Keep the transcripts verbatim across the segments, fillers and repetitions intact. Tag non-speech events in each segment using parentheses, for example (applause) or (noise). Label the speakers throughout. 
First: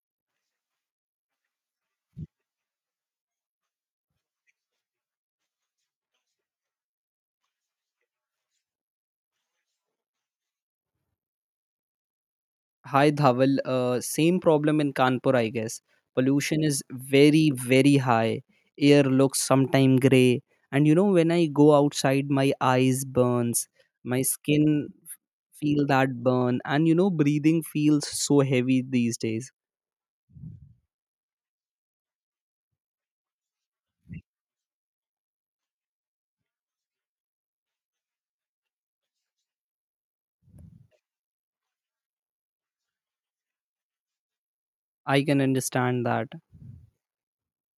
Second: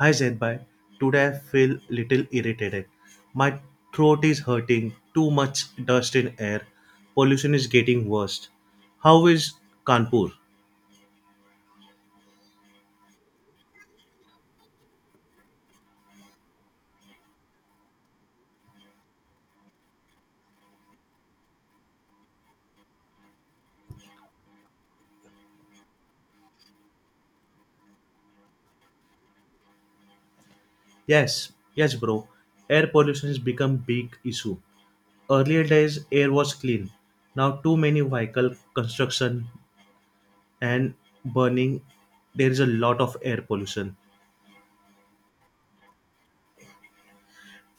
Speaker 1: Hi Zenbai, today I feel little irritated. My throat is hurting, too much dust in air, pollution is getting worse. How is Kanpur?
Speaker 2: Hi Dhaval. Uh, same problem in Kanpur, I guess. Pollution is very, very high. Air looks sometime gray, and you know when I go outside, my eyes burns, my skin f- feel that burn, and you know breathing feels so heavy these days.
Speaker 1: Yes, yes bro. Air pollution has become big issue. Earlier days air was clean. Now too many vehicle construction and burning. There is a lot of air pollution.
Speaker 2: I can understand that.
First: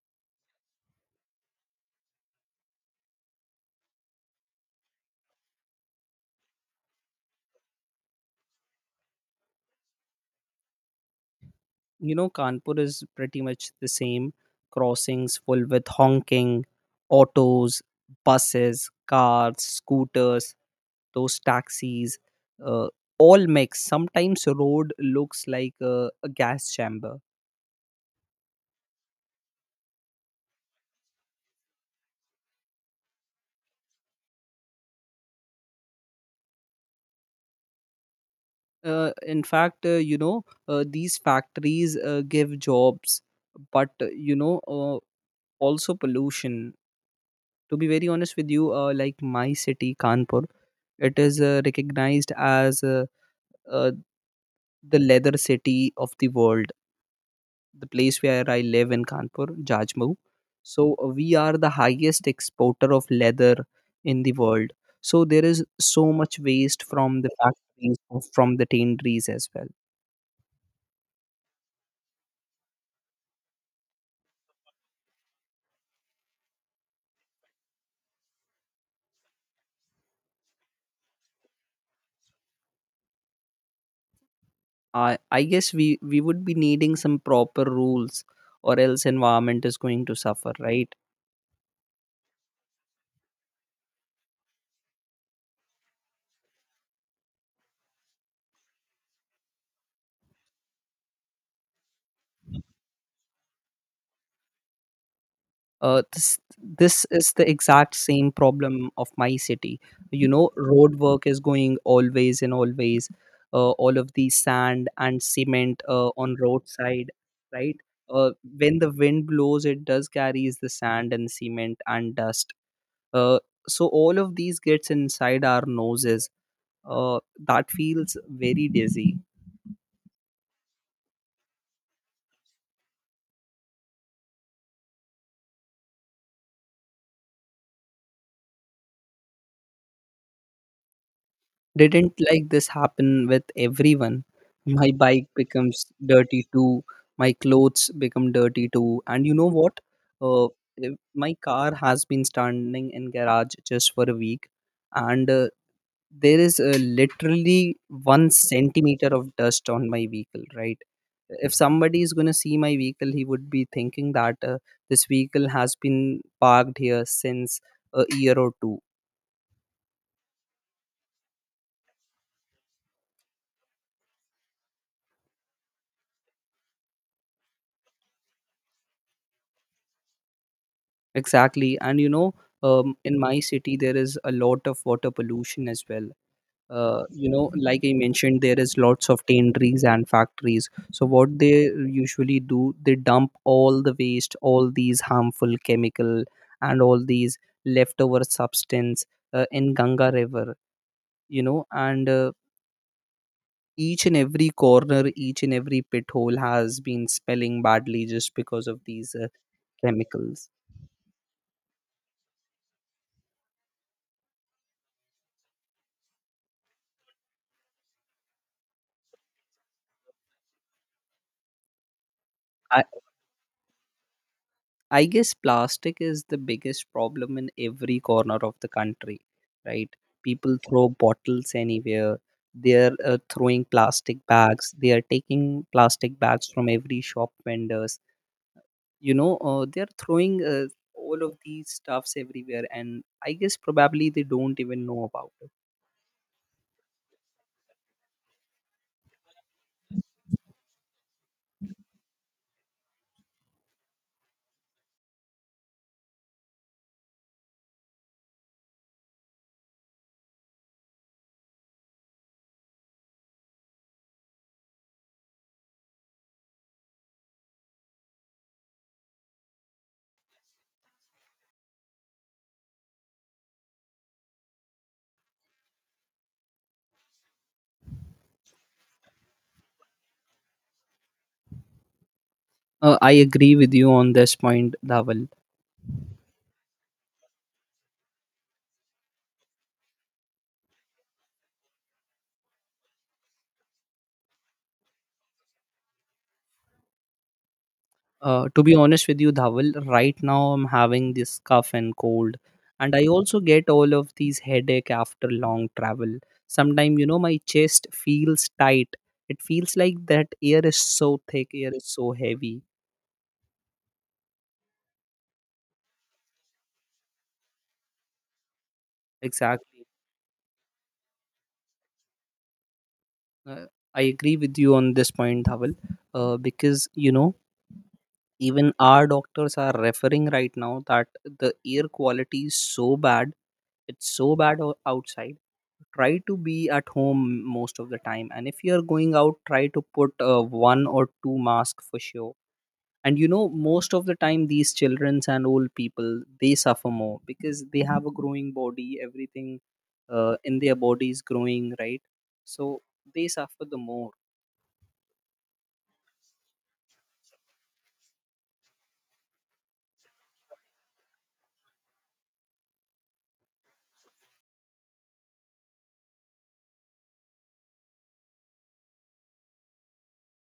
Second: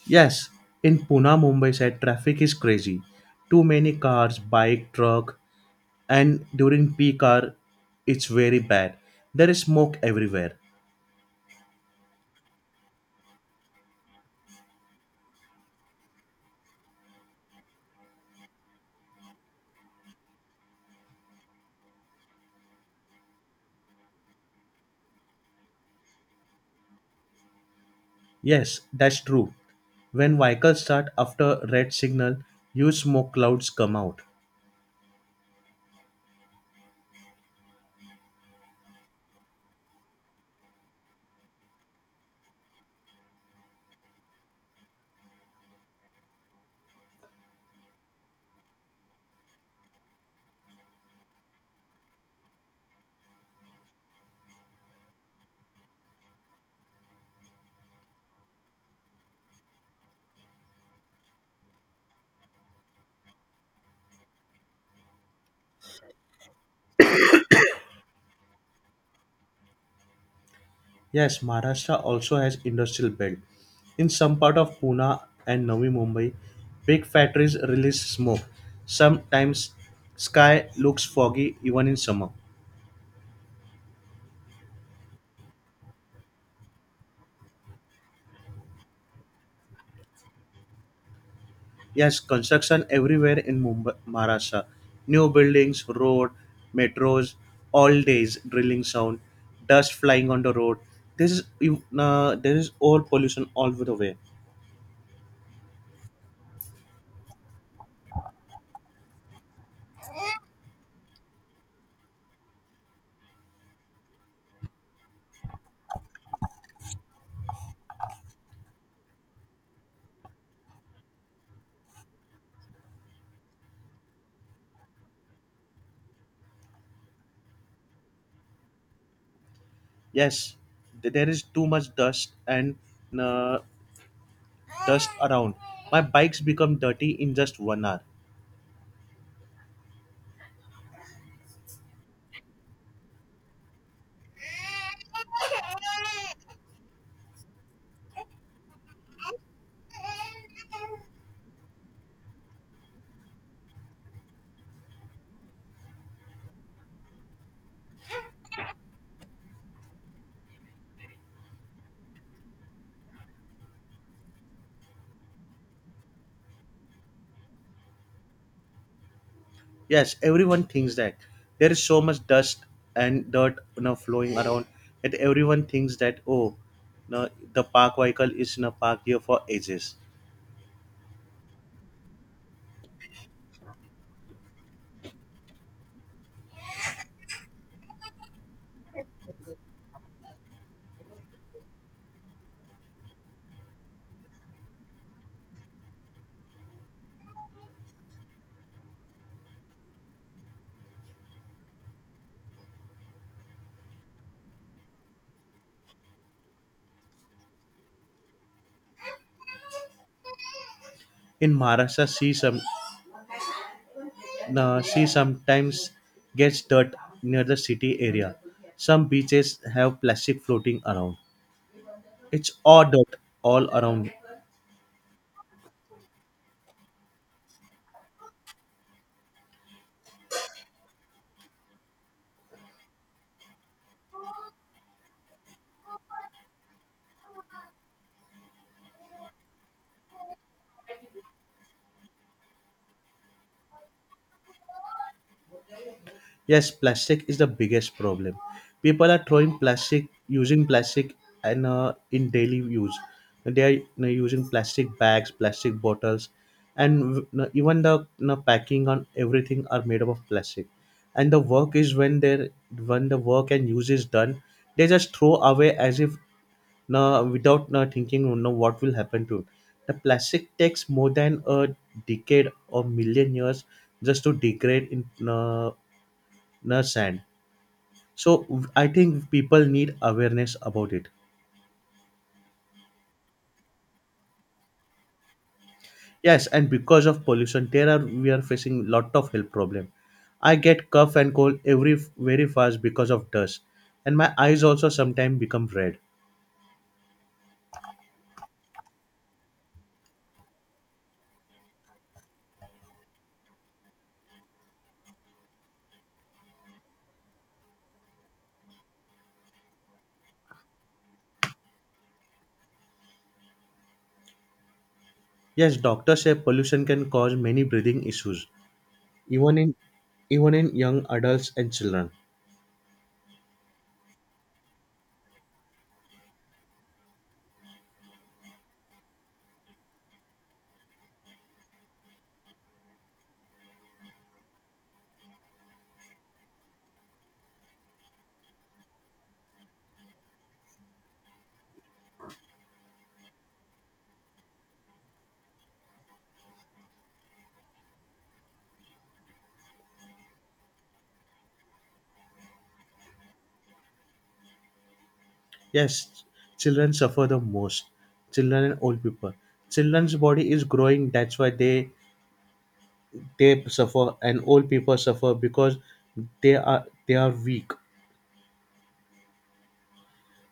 Speaker 1: Yes, in Pune Mumbai side traffic is crazy. Too many cars, bike, truck and during peak hour it's very bad. There is smoke everywhere.
Speaker 2: You know Kanpur is pretty much the same. Crossings full with honking, autos, buses, cars, scooters, those taxis uh, all mix. Sometimes road looks like uh, a gas chamber.
Speaker 1: Yes, that's true. When vehicles start after red signal, huge smoke clouds come out.
Speaker 2: Uh, in fact, uh, you know uh, these factories uh, give jobs, but uh, you know uh, also pollution. To be very honest with you, uh, like my city Kanpur, it is uh, recognized as uh, uh, the leather city of the world. The place where I live in Kanpur, Jajmu. So uh, we are the highest exporter of leather in the world. So there is so much waste from the factories, or from the tanneries as well.
Speaker 1: Yes, Maharashtra also has industrial belt in some part of Pune and Navi Mumbai. Big factories release smoke, sometimes sky looks foggy even in summer.
Speaker 2: I I guess we we would be needing some proper rules, or else environment is going to suffer, right?
Speaker 1: Yes, construction everywhere in Mumbai, Maharashtra. New buildings, road, metros, all days drilling sound, dust flying on the road. This is you- uh, there is all pollution all over the way.
Speaker 2: uh, this this is the exact same problem of my city. You know, road work is going always and always. Uh, all of the sand and cement uh, on roadside, right? uh, when the wind blows, it does carries the sand and cement and dust, uh, so all of these gets inside our noses, uh, that feels very dizzy.
Speaker 1: Yes, th- there is too much dust and uh, dust around. My bikes become dirty in just one hour.
Speaker 2: Didn't like this happen with everyone? My bike becomes dirty too. My clothes become dirty too. And you know what? Uh, if- my car has been standing in garage just for a week, and uh, there is uh, literally one centimeter of dust on my vehicle. Right? If somebody is going to see my vehicle, he would be thinking that uh, this vehicle has been parked here since a year or two.
Speaker 1: Yes, everyone thinks that there is so much dust and dirt, you know, flowing around, that everyone thinks that, oh no, the park vehicle is in a park here for ages.
Speaker 2: Exactly. And you know, um, in my city, there is a lot of water pollution as well. Uh, you know, like I mentioned, there is lots of tanneries and factories. So what they usually do, they dump all the waste, all these harmful chemical and all these leftover substance uh, in Ganga River, you know, and uh, each and every corner, each and every pit hole has been spelling badly just because of these uh, chemicals.
Speaker 1: In Maharashtra, sea some no, sea sometimes gets dirt near the city area. Some beaches have plastic floating around. It's all
Speaker 2: I,
Speaker 1: dirt all around.
Speaker 2: I guess plastic is the biggest problem in every corner of the country, right? People throw bottles anywhere. They're uh, throwing plastic bags. They are taking plastic bags from every shop vendors. You know, uh, they're throwing uh, all of these stuffs everywhere, and I guess probably they don't even know about it.
Speaker 1: Yes, plastic is the biggest problem. People are throwing plastic, using plastic, and uh, in daily use, they are, you know, using plastic bags, plastic bottles, and you know, even the, you know, packing on everything are made up of plastic. And the work is when they when the work and use is done, they just throw away as if no, without, you know, thinking, you know, what will happen to it. The plastic takes more than a decade or million years just to degrade in, uh, you know, sand. So I think people need awareness about it.
Speaker 2: Uh, I agree with you on this point, Dhaval.
Speaker 1: Yes, and because of pollution there are we are facing lot of health problem. I get cough and cold every very fast because of dust, and my eyes also sometimes become red.
Speaker 2: Uh, to be honest with you, Dhawal, right now I'm having this cough and cold, and I also get all of these headache after long travel. Sometimes, you know, my chest feels tight. It feels like that air is so thick, air is so heavy.
Speaker 1: Yes, doctors say pollution can cause many breathing issues, even in
Speaker 2: Exactly.
Speaker 1: even in young adults and children.
Speaker 2: Uh, I agree with you on this point, Dhawal, uh, because, you know, even our doctors are referring right now that the air quality is so bad, it's so bad o- outside. Try to be at home most of the time, and if you're going out, try to put uh, one or two masks for sure. And you know most of the time these childrens and old people, they suffer more because they have a growing body. Everything uh, in their body is growing, right? So they suffer the more.
Speaker 1: Yes, children suffer the most. Children and old people, children's body is growing, that's why they they suffer, and old people suffer because they are they are weak.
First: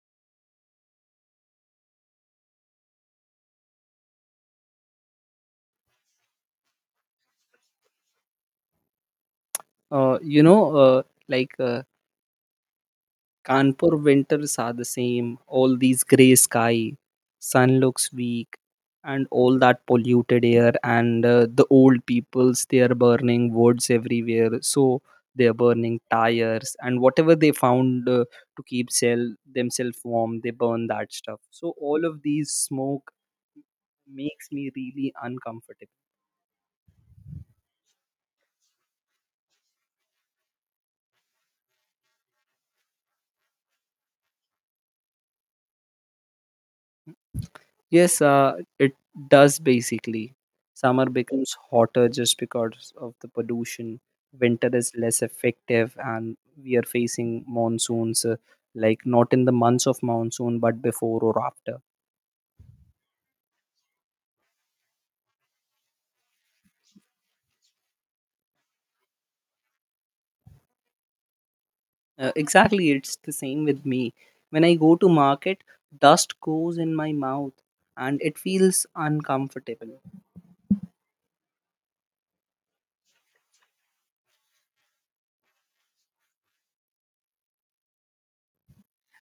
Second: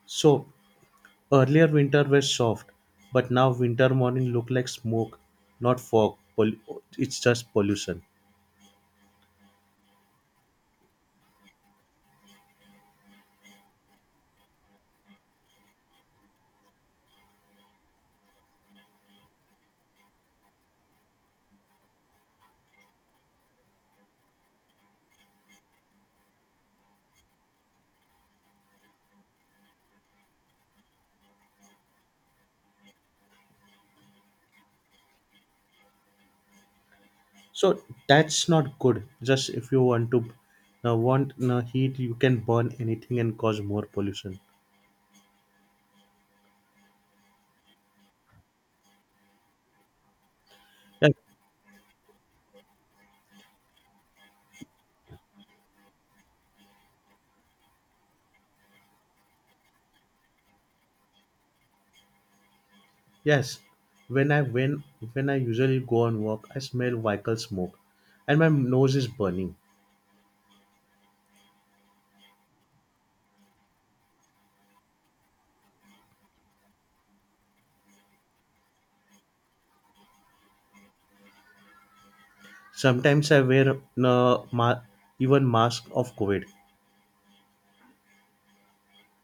Speaker 1: So earlier winter were soft, but now winter morning look like smoke, not fog. Pol- it's just pollution.
Speaker 2: uh, you know uh, like uh, Kanpur winters are the same, all these grey sky, sun looks weak, and all that polluted air. And uh, the old peoples, they are burning woods everywhere, so they are burning tires and whatever they found uh, to keep sell themselves warm, they burn that stuff. So all of these smoke makes me really uncomfortable.
Speaker 1: So that's not good. Just if you want to uh, want uh, heat, you can burn anything and cause more pollution.
Speaker 2: Yes, uh, it does basically. Summer
Speaker 1: Like,
Speaker 2: becomes hotter just because of the pollution. Winter is less effective, and we are facing monsoons, uh, like not in the months of monsoon, but before or after.
Speaker 1: yes, when i when when i usually go on walk, I smell vehicle smoke and my nose is burning.
Speaker 2: Uh, exactly, it's the same with me. When I go to market, dust goes in my mouth, and it feels uncomfortable.
Speaker 1: Sometimes I wear uh, ma- even mask of COVID.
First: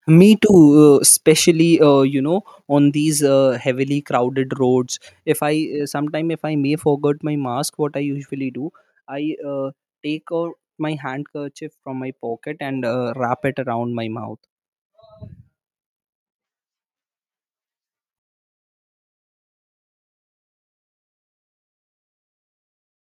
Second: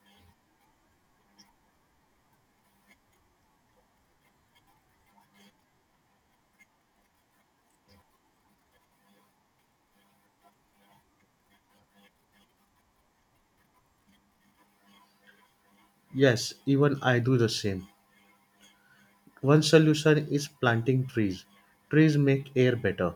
Speaker 2: Me too, uh, especially uh, you know on these uh, heavily crowded roads. If I uh, Sometime, if I may forget my mask, what I usually do, I uh, take out my handkerchief from my pocket and uh, wrap it around my mouth.
Speaker 1: Yes, even I do the same. One solution is planting trees. Trees make air better.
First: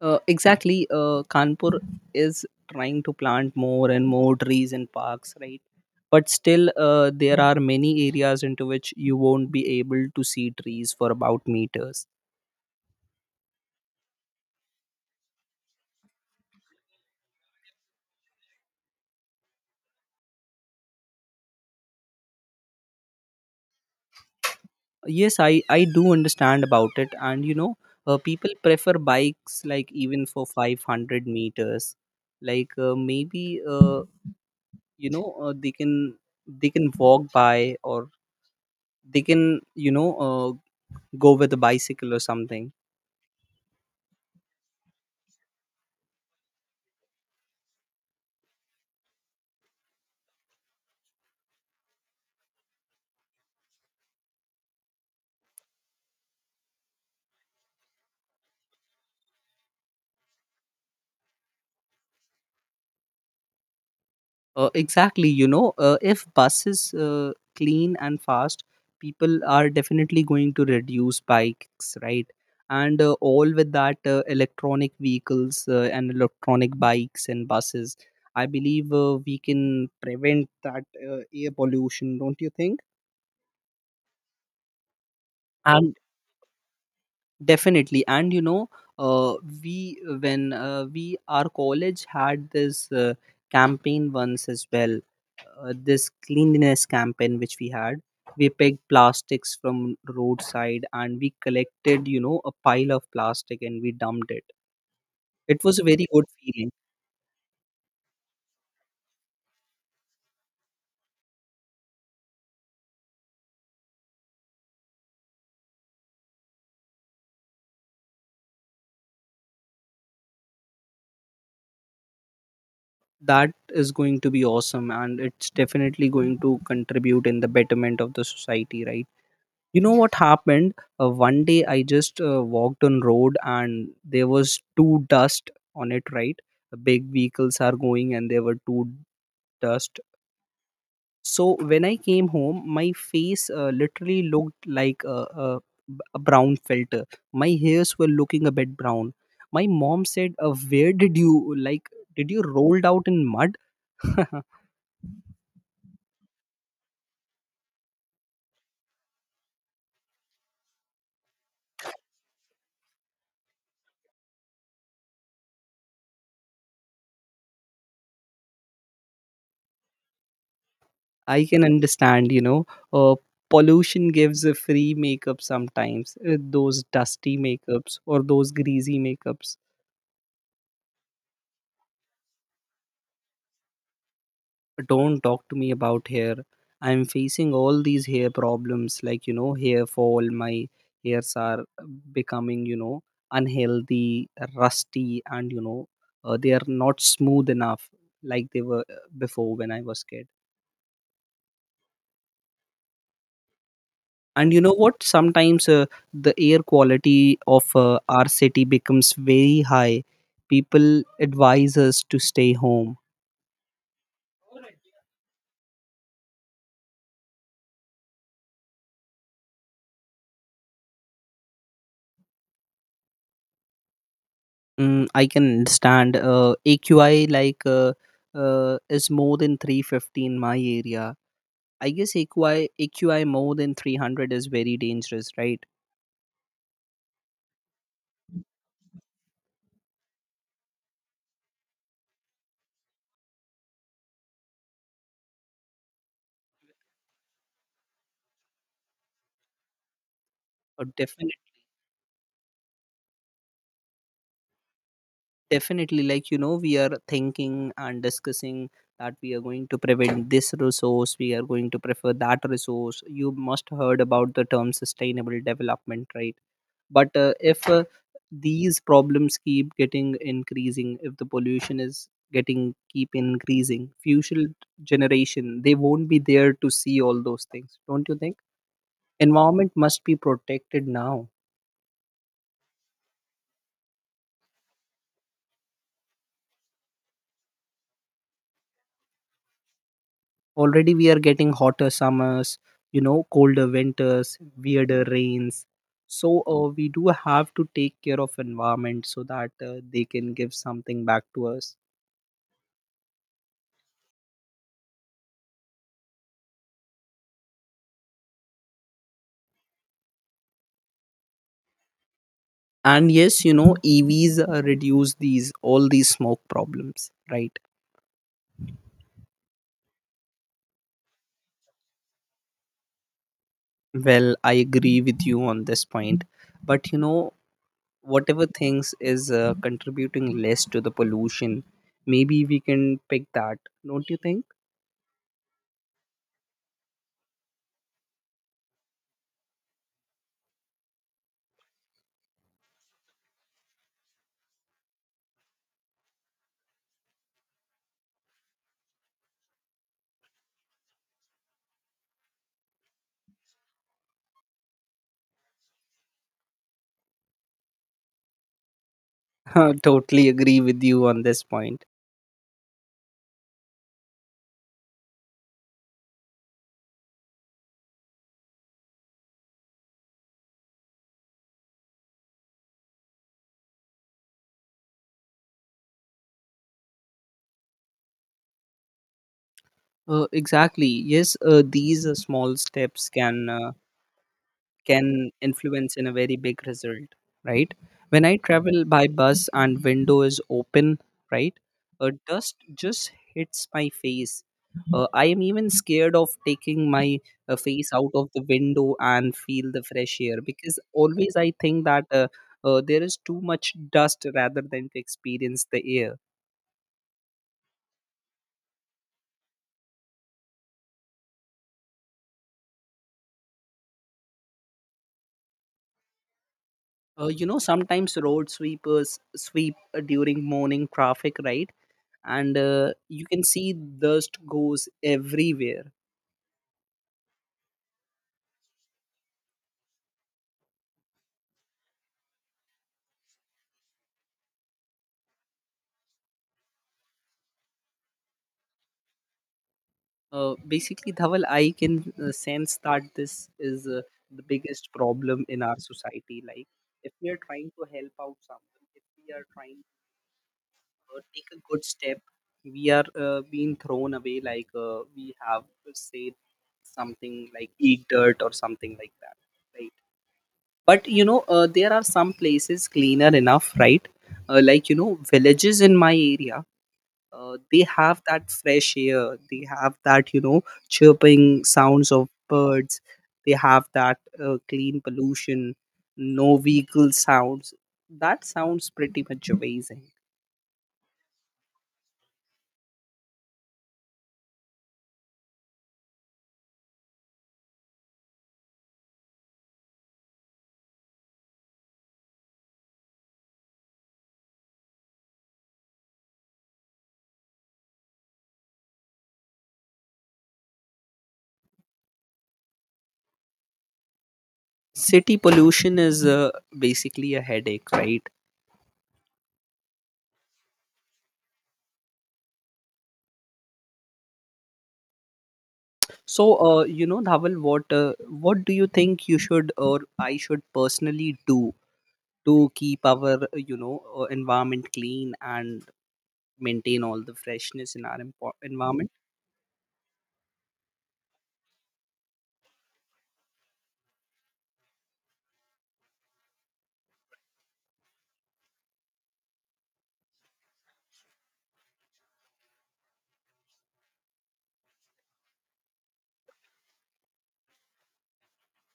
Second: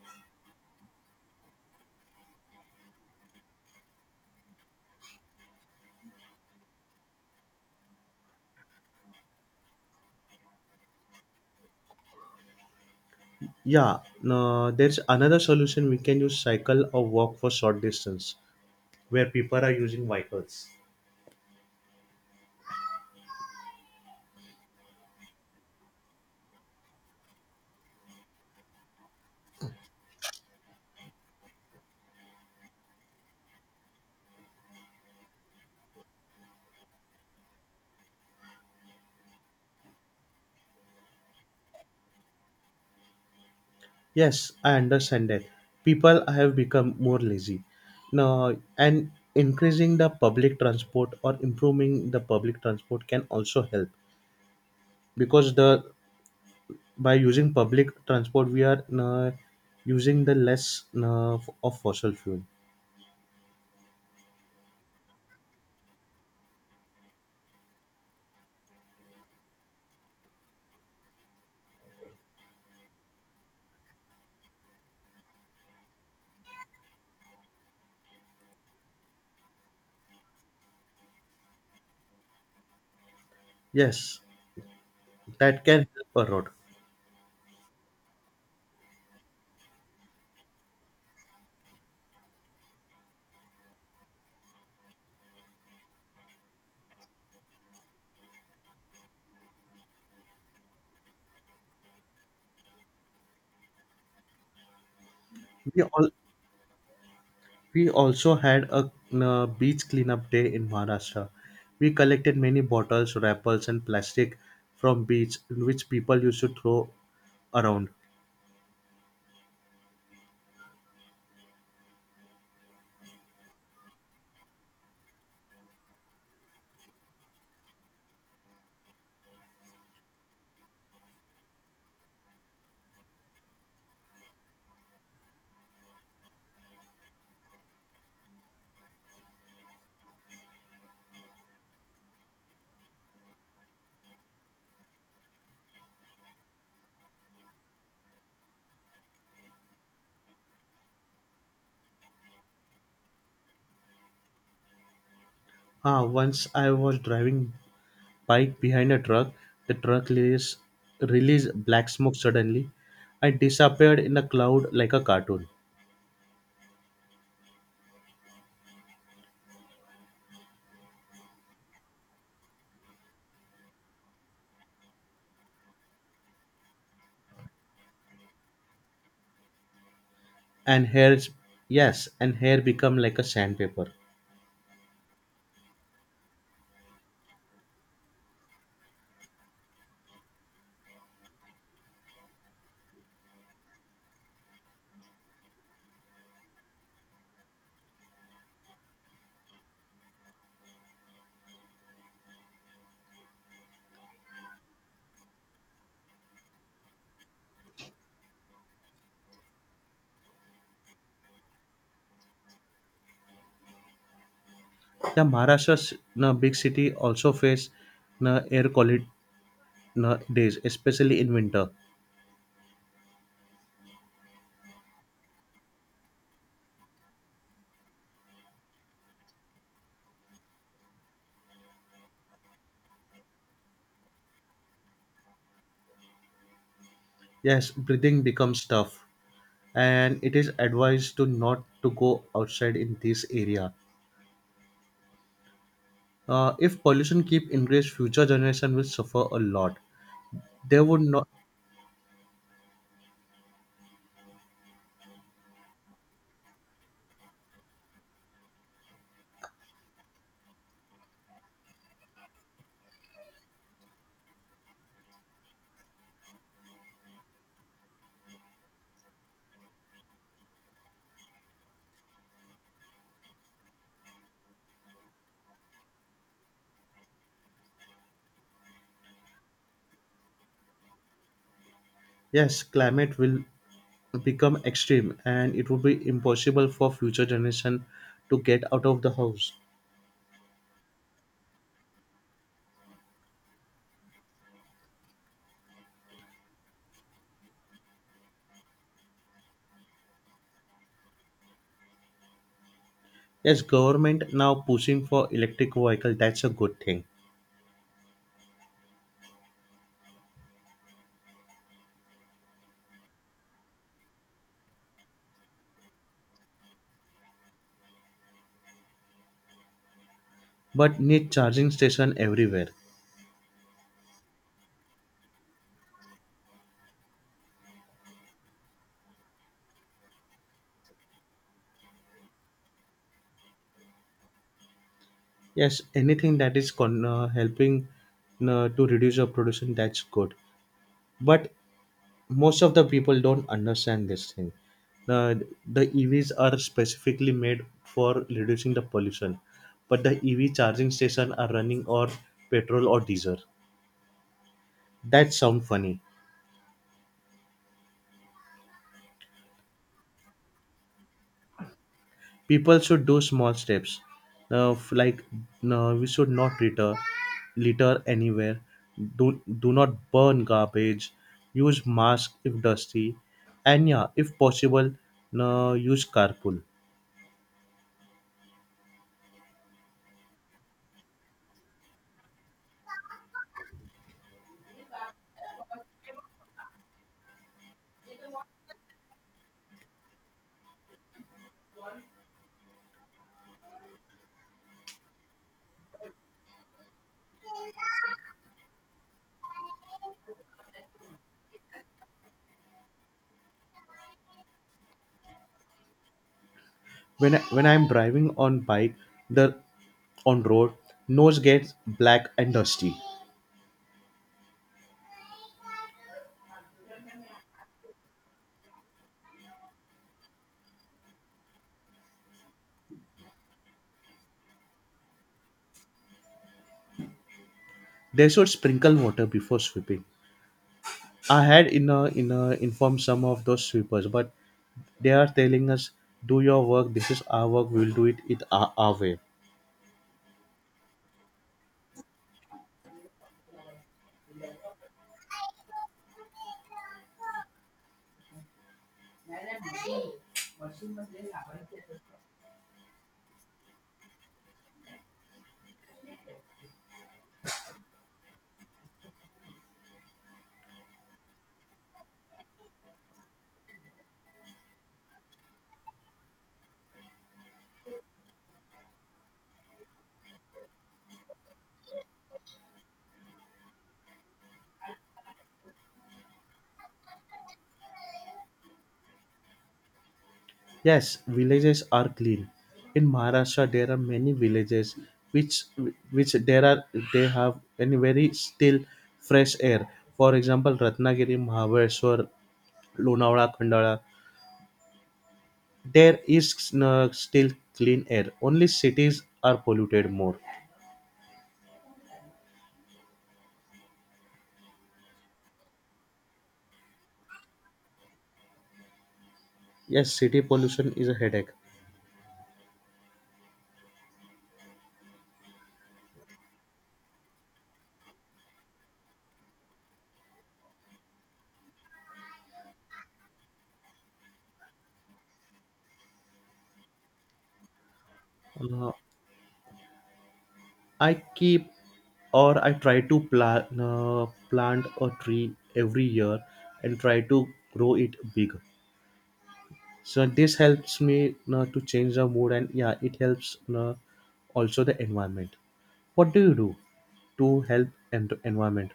Speaker 2: Uh, exactly. uh, Kanpur is trying to plant more and more trees and parks, right? But still, uh, there are many areas into which you won't be able to see trees for about meters.
Speaker 1: Yeah, no, there's another solution, we can use cycle or walk for short distance where people are using vehicles.
Speaker 2: Yes, i i do understand about it. And you know uh, people prefer bikes like even for five hundred meters. Like uh, maybe uh, you know uh, they can they can walk by, or they can you know uh, go with a bicycle or something.
Speaker 1: Yes, I understand that. People have become more lazy. No, and increasing the public transport or improving the public transport can also help, because the by using public transport we are uh, using the less uh, of fossil fuel.
Speaker 2: Uh, exactly. You know, uh, if buses uh, clean and fast, people are definitely going to reduce bikes, right? And uh, all with that, uh, electronic vehicles uh, and electronic bikes and buses. I believe uh, we can prevent that uh, air pollution, don't you think?
Speaker 1: Yes, that can
Speaker 2: And
Speaker 1: help a lot.
Speaker 2: definitely. And you know uh, we when uh, we our college had this uh, campaign once as well, uh, this cleanliness campaign which we had. We picked plastics from roadside, and we collected you know a pile of plastic, and we dumped it. It was
Speaker 1: we
Speaker 2: a very
Speaker 1: all
Speaker 2: good feeling.
Speaker 1: we also had a uh, beach cleanup day in Maharashtra. We collected many bottles, wrappers and plastic from beach which people used to throw around.
Speaker 2: That is going to be awesome, and it's definitely going to contribute in the betterment of the society, right? You know what happened, uh, one day I just uh, walked on road and there was two dust on it, right? The big vehicles are going and there were two dust, so when I came home, my face uh, literally looked like a, a, a brown filter. My hairs were looking a bit brown. My mom said, uh, where did you like, did you rolled out in mud? (laughs)
Speaker 1: Ah, once I was driving bike behind a truck, the truck released, released black smoke suddenly. I disappeared in a cloud like a cartoon.
Speaker 2: I can understand. you know, uh, Pollution gives a free makeup sometimes. uh, Those dusty makeups or those greasy makeups.
Speaker 1: And hairs, yes, and hair become like a sandpaper.
Speaker 2: Don't talk to me about hair. I'm facing all these hair problems, like, you know, hair fall. My hairs are becoming, you know, unhealthy, rusty, and, you know, uh, they are not smooth enough like they were uh, before when I was kid. And you know what, sometimes uh, the air quality of uh, our city becomes very high. People advise us to stay home.
Speaker 1: The Maharashtra's na, big city also face na, air quality na, days, especially in winter.
Speaker 2: mm, I can understand. uh, A Q I, like, uh, uh, is more than three fifty in my area. I guess aqi aqi more than three hundred is very dangerous, right?
Speaker 1: Yes, breathing becomes tough, and it is advised to not to go outside in this area. Uh, if pollution keep increase, future generation will suffer a lot. They
Speaker 2: Uh,
Speaker 1: would not.
Speaker 2: definitely. Definitely, like you know, we are thinking and discussing that we are going to prevent this resource, we are going to prefer that resource. You must heard about the term sustainable development, right? But uh, if uh, these problems keep getting increasing, if the pollution is getting keep increasing, future generation they won't be there to see all those things, don't you think? Environment must be protected now.
Speaker 1: Yes, climate will become extreme, and it would be impossible for future generation to get out of the house.
Speaker 2: Already we are getting hotter summers, you know, colder winters, weirder rains. So uh, we do have to take care of environment so that uh, they can give something back to us.
Speaker 1: Yes, government now pushing for electric vehicle. That's a good thing,
Speaker 2: And yes, you know, E Vs uh, reduce these all these smoke problems, right?
Speaker 1: but need charging station everywhere.
Speaker 2: Well, I agree with you on this point, but you know, whatever things is uh, contributing less to the pollution, maybe we can pick that, don't you think?
Speaker 1: Yes, anything that is con- uh, helping uh, to reduce your pollution, that's good, but most of the people don't understand this thing. Uh, the E Vs are specifically made for reducing the pollution, but the E V charging station are running or petrol or diesel. That sound funny.
Speaker 2: (laughs) Totally agree with you on this point.
Speaker 1: People should do small steps. Now, f- like no, we should not litter litter anywhere. Do do not burn garbage, use mask if dusty, and yeah, if possible, no, use carpool.
Speaker 2: Uh, exactly. Yes, uh, these uh, small steps can uh, can influence in a very big result, right? When I travel by bus and window is open, right? Uh, dust just hits my face. Uh, I am even scared of taking my uh, face out of the window and feel the fresh air, because always I think that uh, uh, there is too much dust rather than to experience the air.
Speaker 1: When I, when I'm driving on bike, the on road, nose gets black and dusty.
Speaker 2: Uh, you know, sometimes road sweepers sweep uh, during morning traffic, right? And uh, you can see dust goes everywhere.
Speaker 1: They should sprinkle water before sweeping. I had in a, in a informed some of those sweepers, but they are telling us, do your work, this is our work, we'll do it, it our, our way.
Speaker 2: Uh, basically, Dhaval, I can uh, sense that this is uh, the biggest problem in our society. Like, if we are trying to help out someone, if we are trying to uh, take a good step, we are uh, being thrown away. Like, uh, we have to say something like eat dirt or something like that. Right? But you know uh, there are some places cleaner enough, right? Uh, like, you know villages in my area, uh, they have that fresh air, they have that you know chirping sounds of birds, they have that uh, clean pollution, no vehicle sounds. That sounds pretty much amazing.
Speaker 1: Yes, villages are clean. In Maharashtra, there are many villages which which there are they have any very still fresh air. For example, Ratnagiri, Mahabeshwar, Lonavala, Khandala, there is uh, still clean air. Only cities are polluted more.
Speaker 2: City pollution is uh, basically a headache, right?
Speaker 1: Yes, city pollution is a headache.
Speaker 2: So uh, you know Dhaval, what uh, what do you think you should or I should personally do to keep our uh, you know uh, environment clean and maintain all the freshness in our empo-
Speaker 1: Uh,
Speaker 2: environment?
Speaker 1: I keep or I try to plant uh, plant a tree every year and try to grow it big. So this helps me uh, to change the mood, and yeah, it helps uh, also the environment. What do you do to help and environment?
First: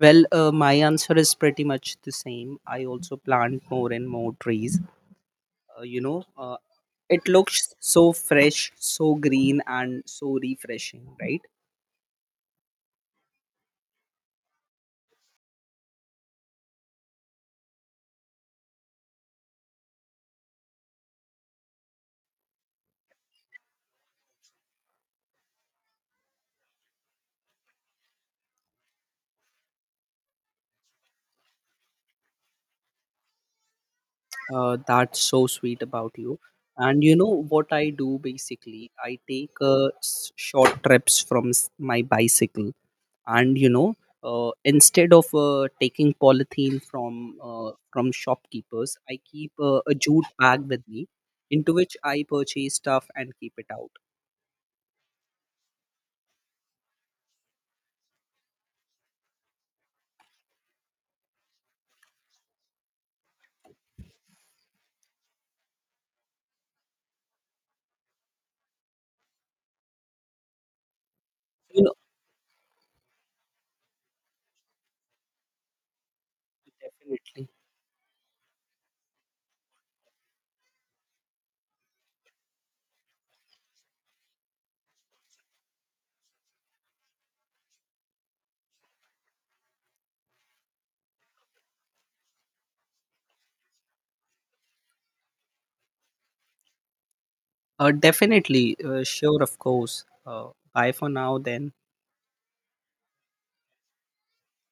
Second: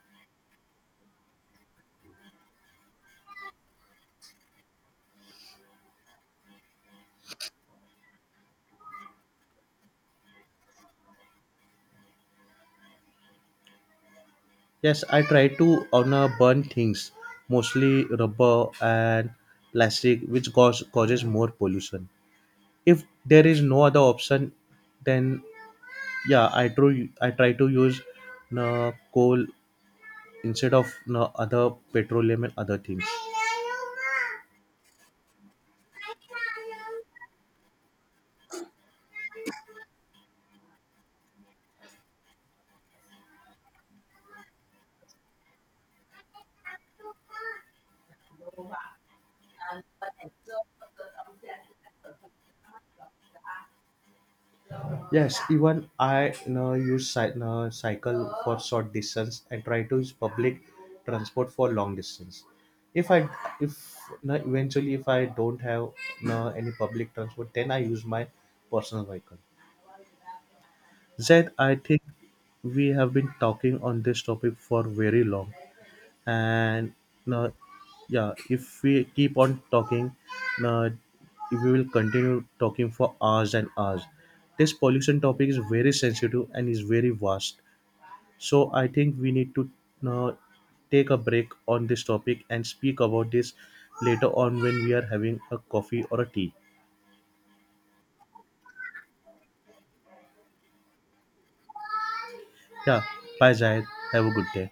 Speaker 2: Well, uh, my answer is pretty much the same. I also plant more and more trees. uh, you know uh, it looks so fresh, so green, and so refreshing, right?
Speaker 1: Yes, I try to, uh, no, burn things, mostly rubber and plastic, which cause, causes more pollution. If there is no other option, then yeah, i try I try to use no coal instead of no other petroleum and other things.
Speaker 2: Uh, that's so sweet about you. And you know what I do basically, I take uh, s- short trips from s- my bicycle. And you know uh, instead of uh, taking polythene from uh, from shopkeepers, I keep uh, a jute bag with me, into which I purchase stuff and keep it out
Speaker 1: Yes, even I no use cy- no, cycle for short distance and try to use public transport for long distance. If I if No, eventually if I don't have no, any public transport, then I use my personal vehicle. Zed, I
Speaker 2: you know
Speaker 1: think we have been talking on this topic for very long, and no,
Speaker 2: Definitely,
Speaker 1: yeah, if we keep on talking, no, if we will continue talking for hours and hours. This pollution topic is very sensitive and is very vast. So I think we need to, no, take a break on this topic and speak about this later on when we are having a coffee or a tea.
Speaker 2: uh, definitely, uh, sure, of course. Uh, bye for now then.
Speaker 1: Yeah, bye Zahid. Have a good day.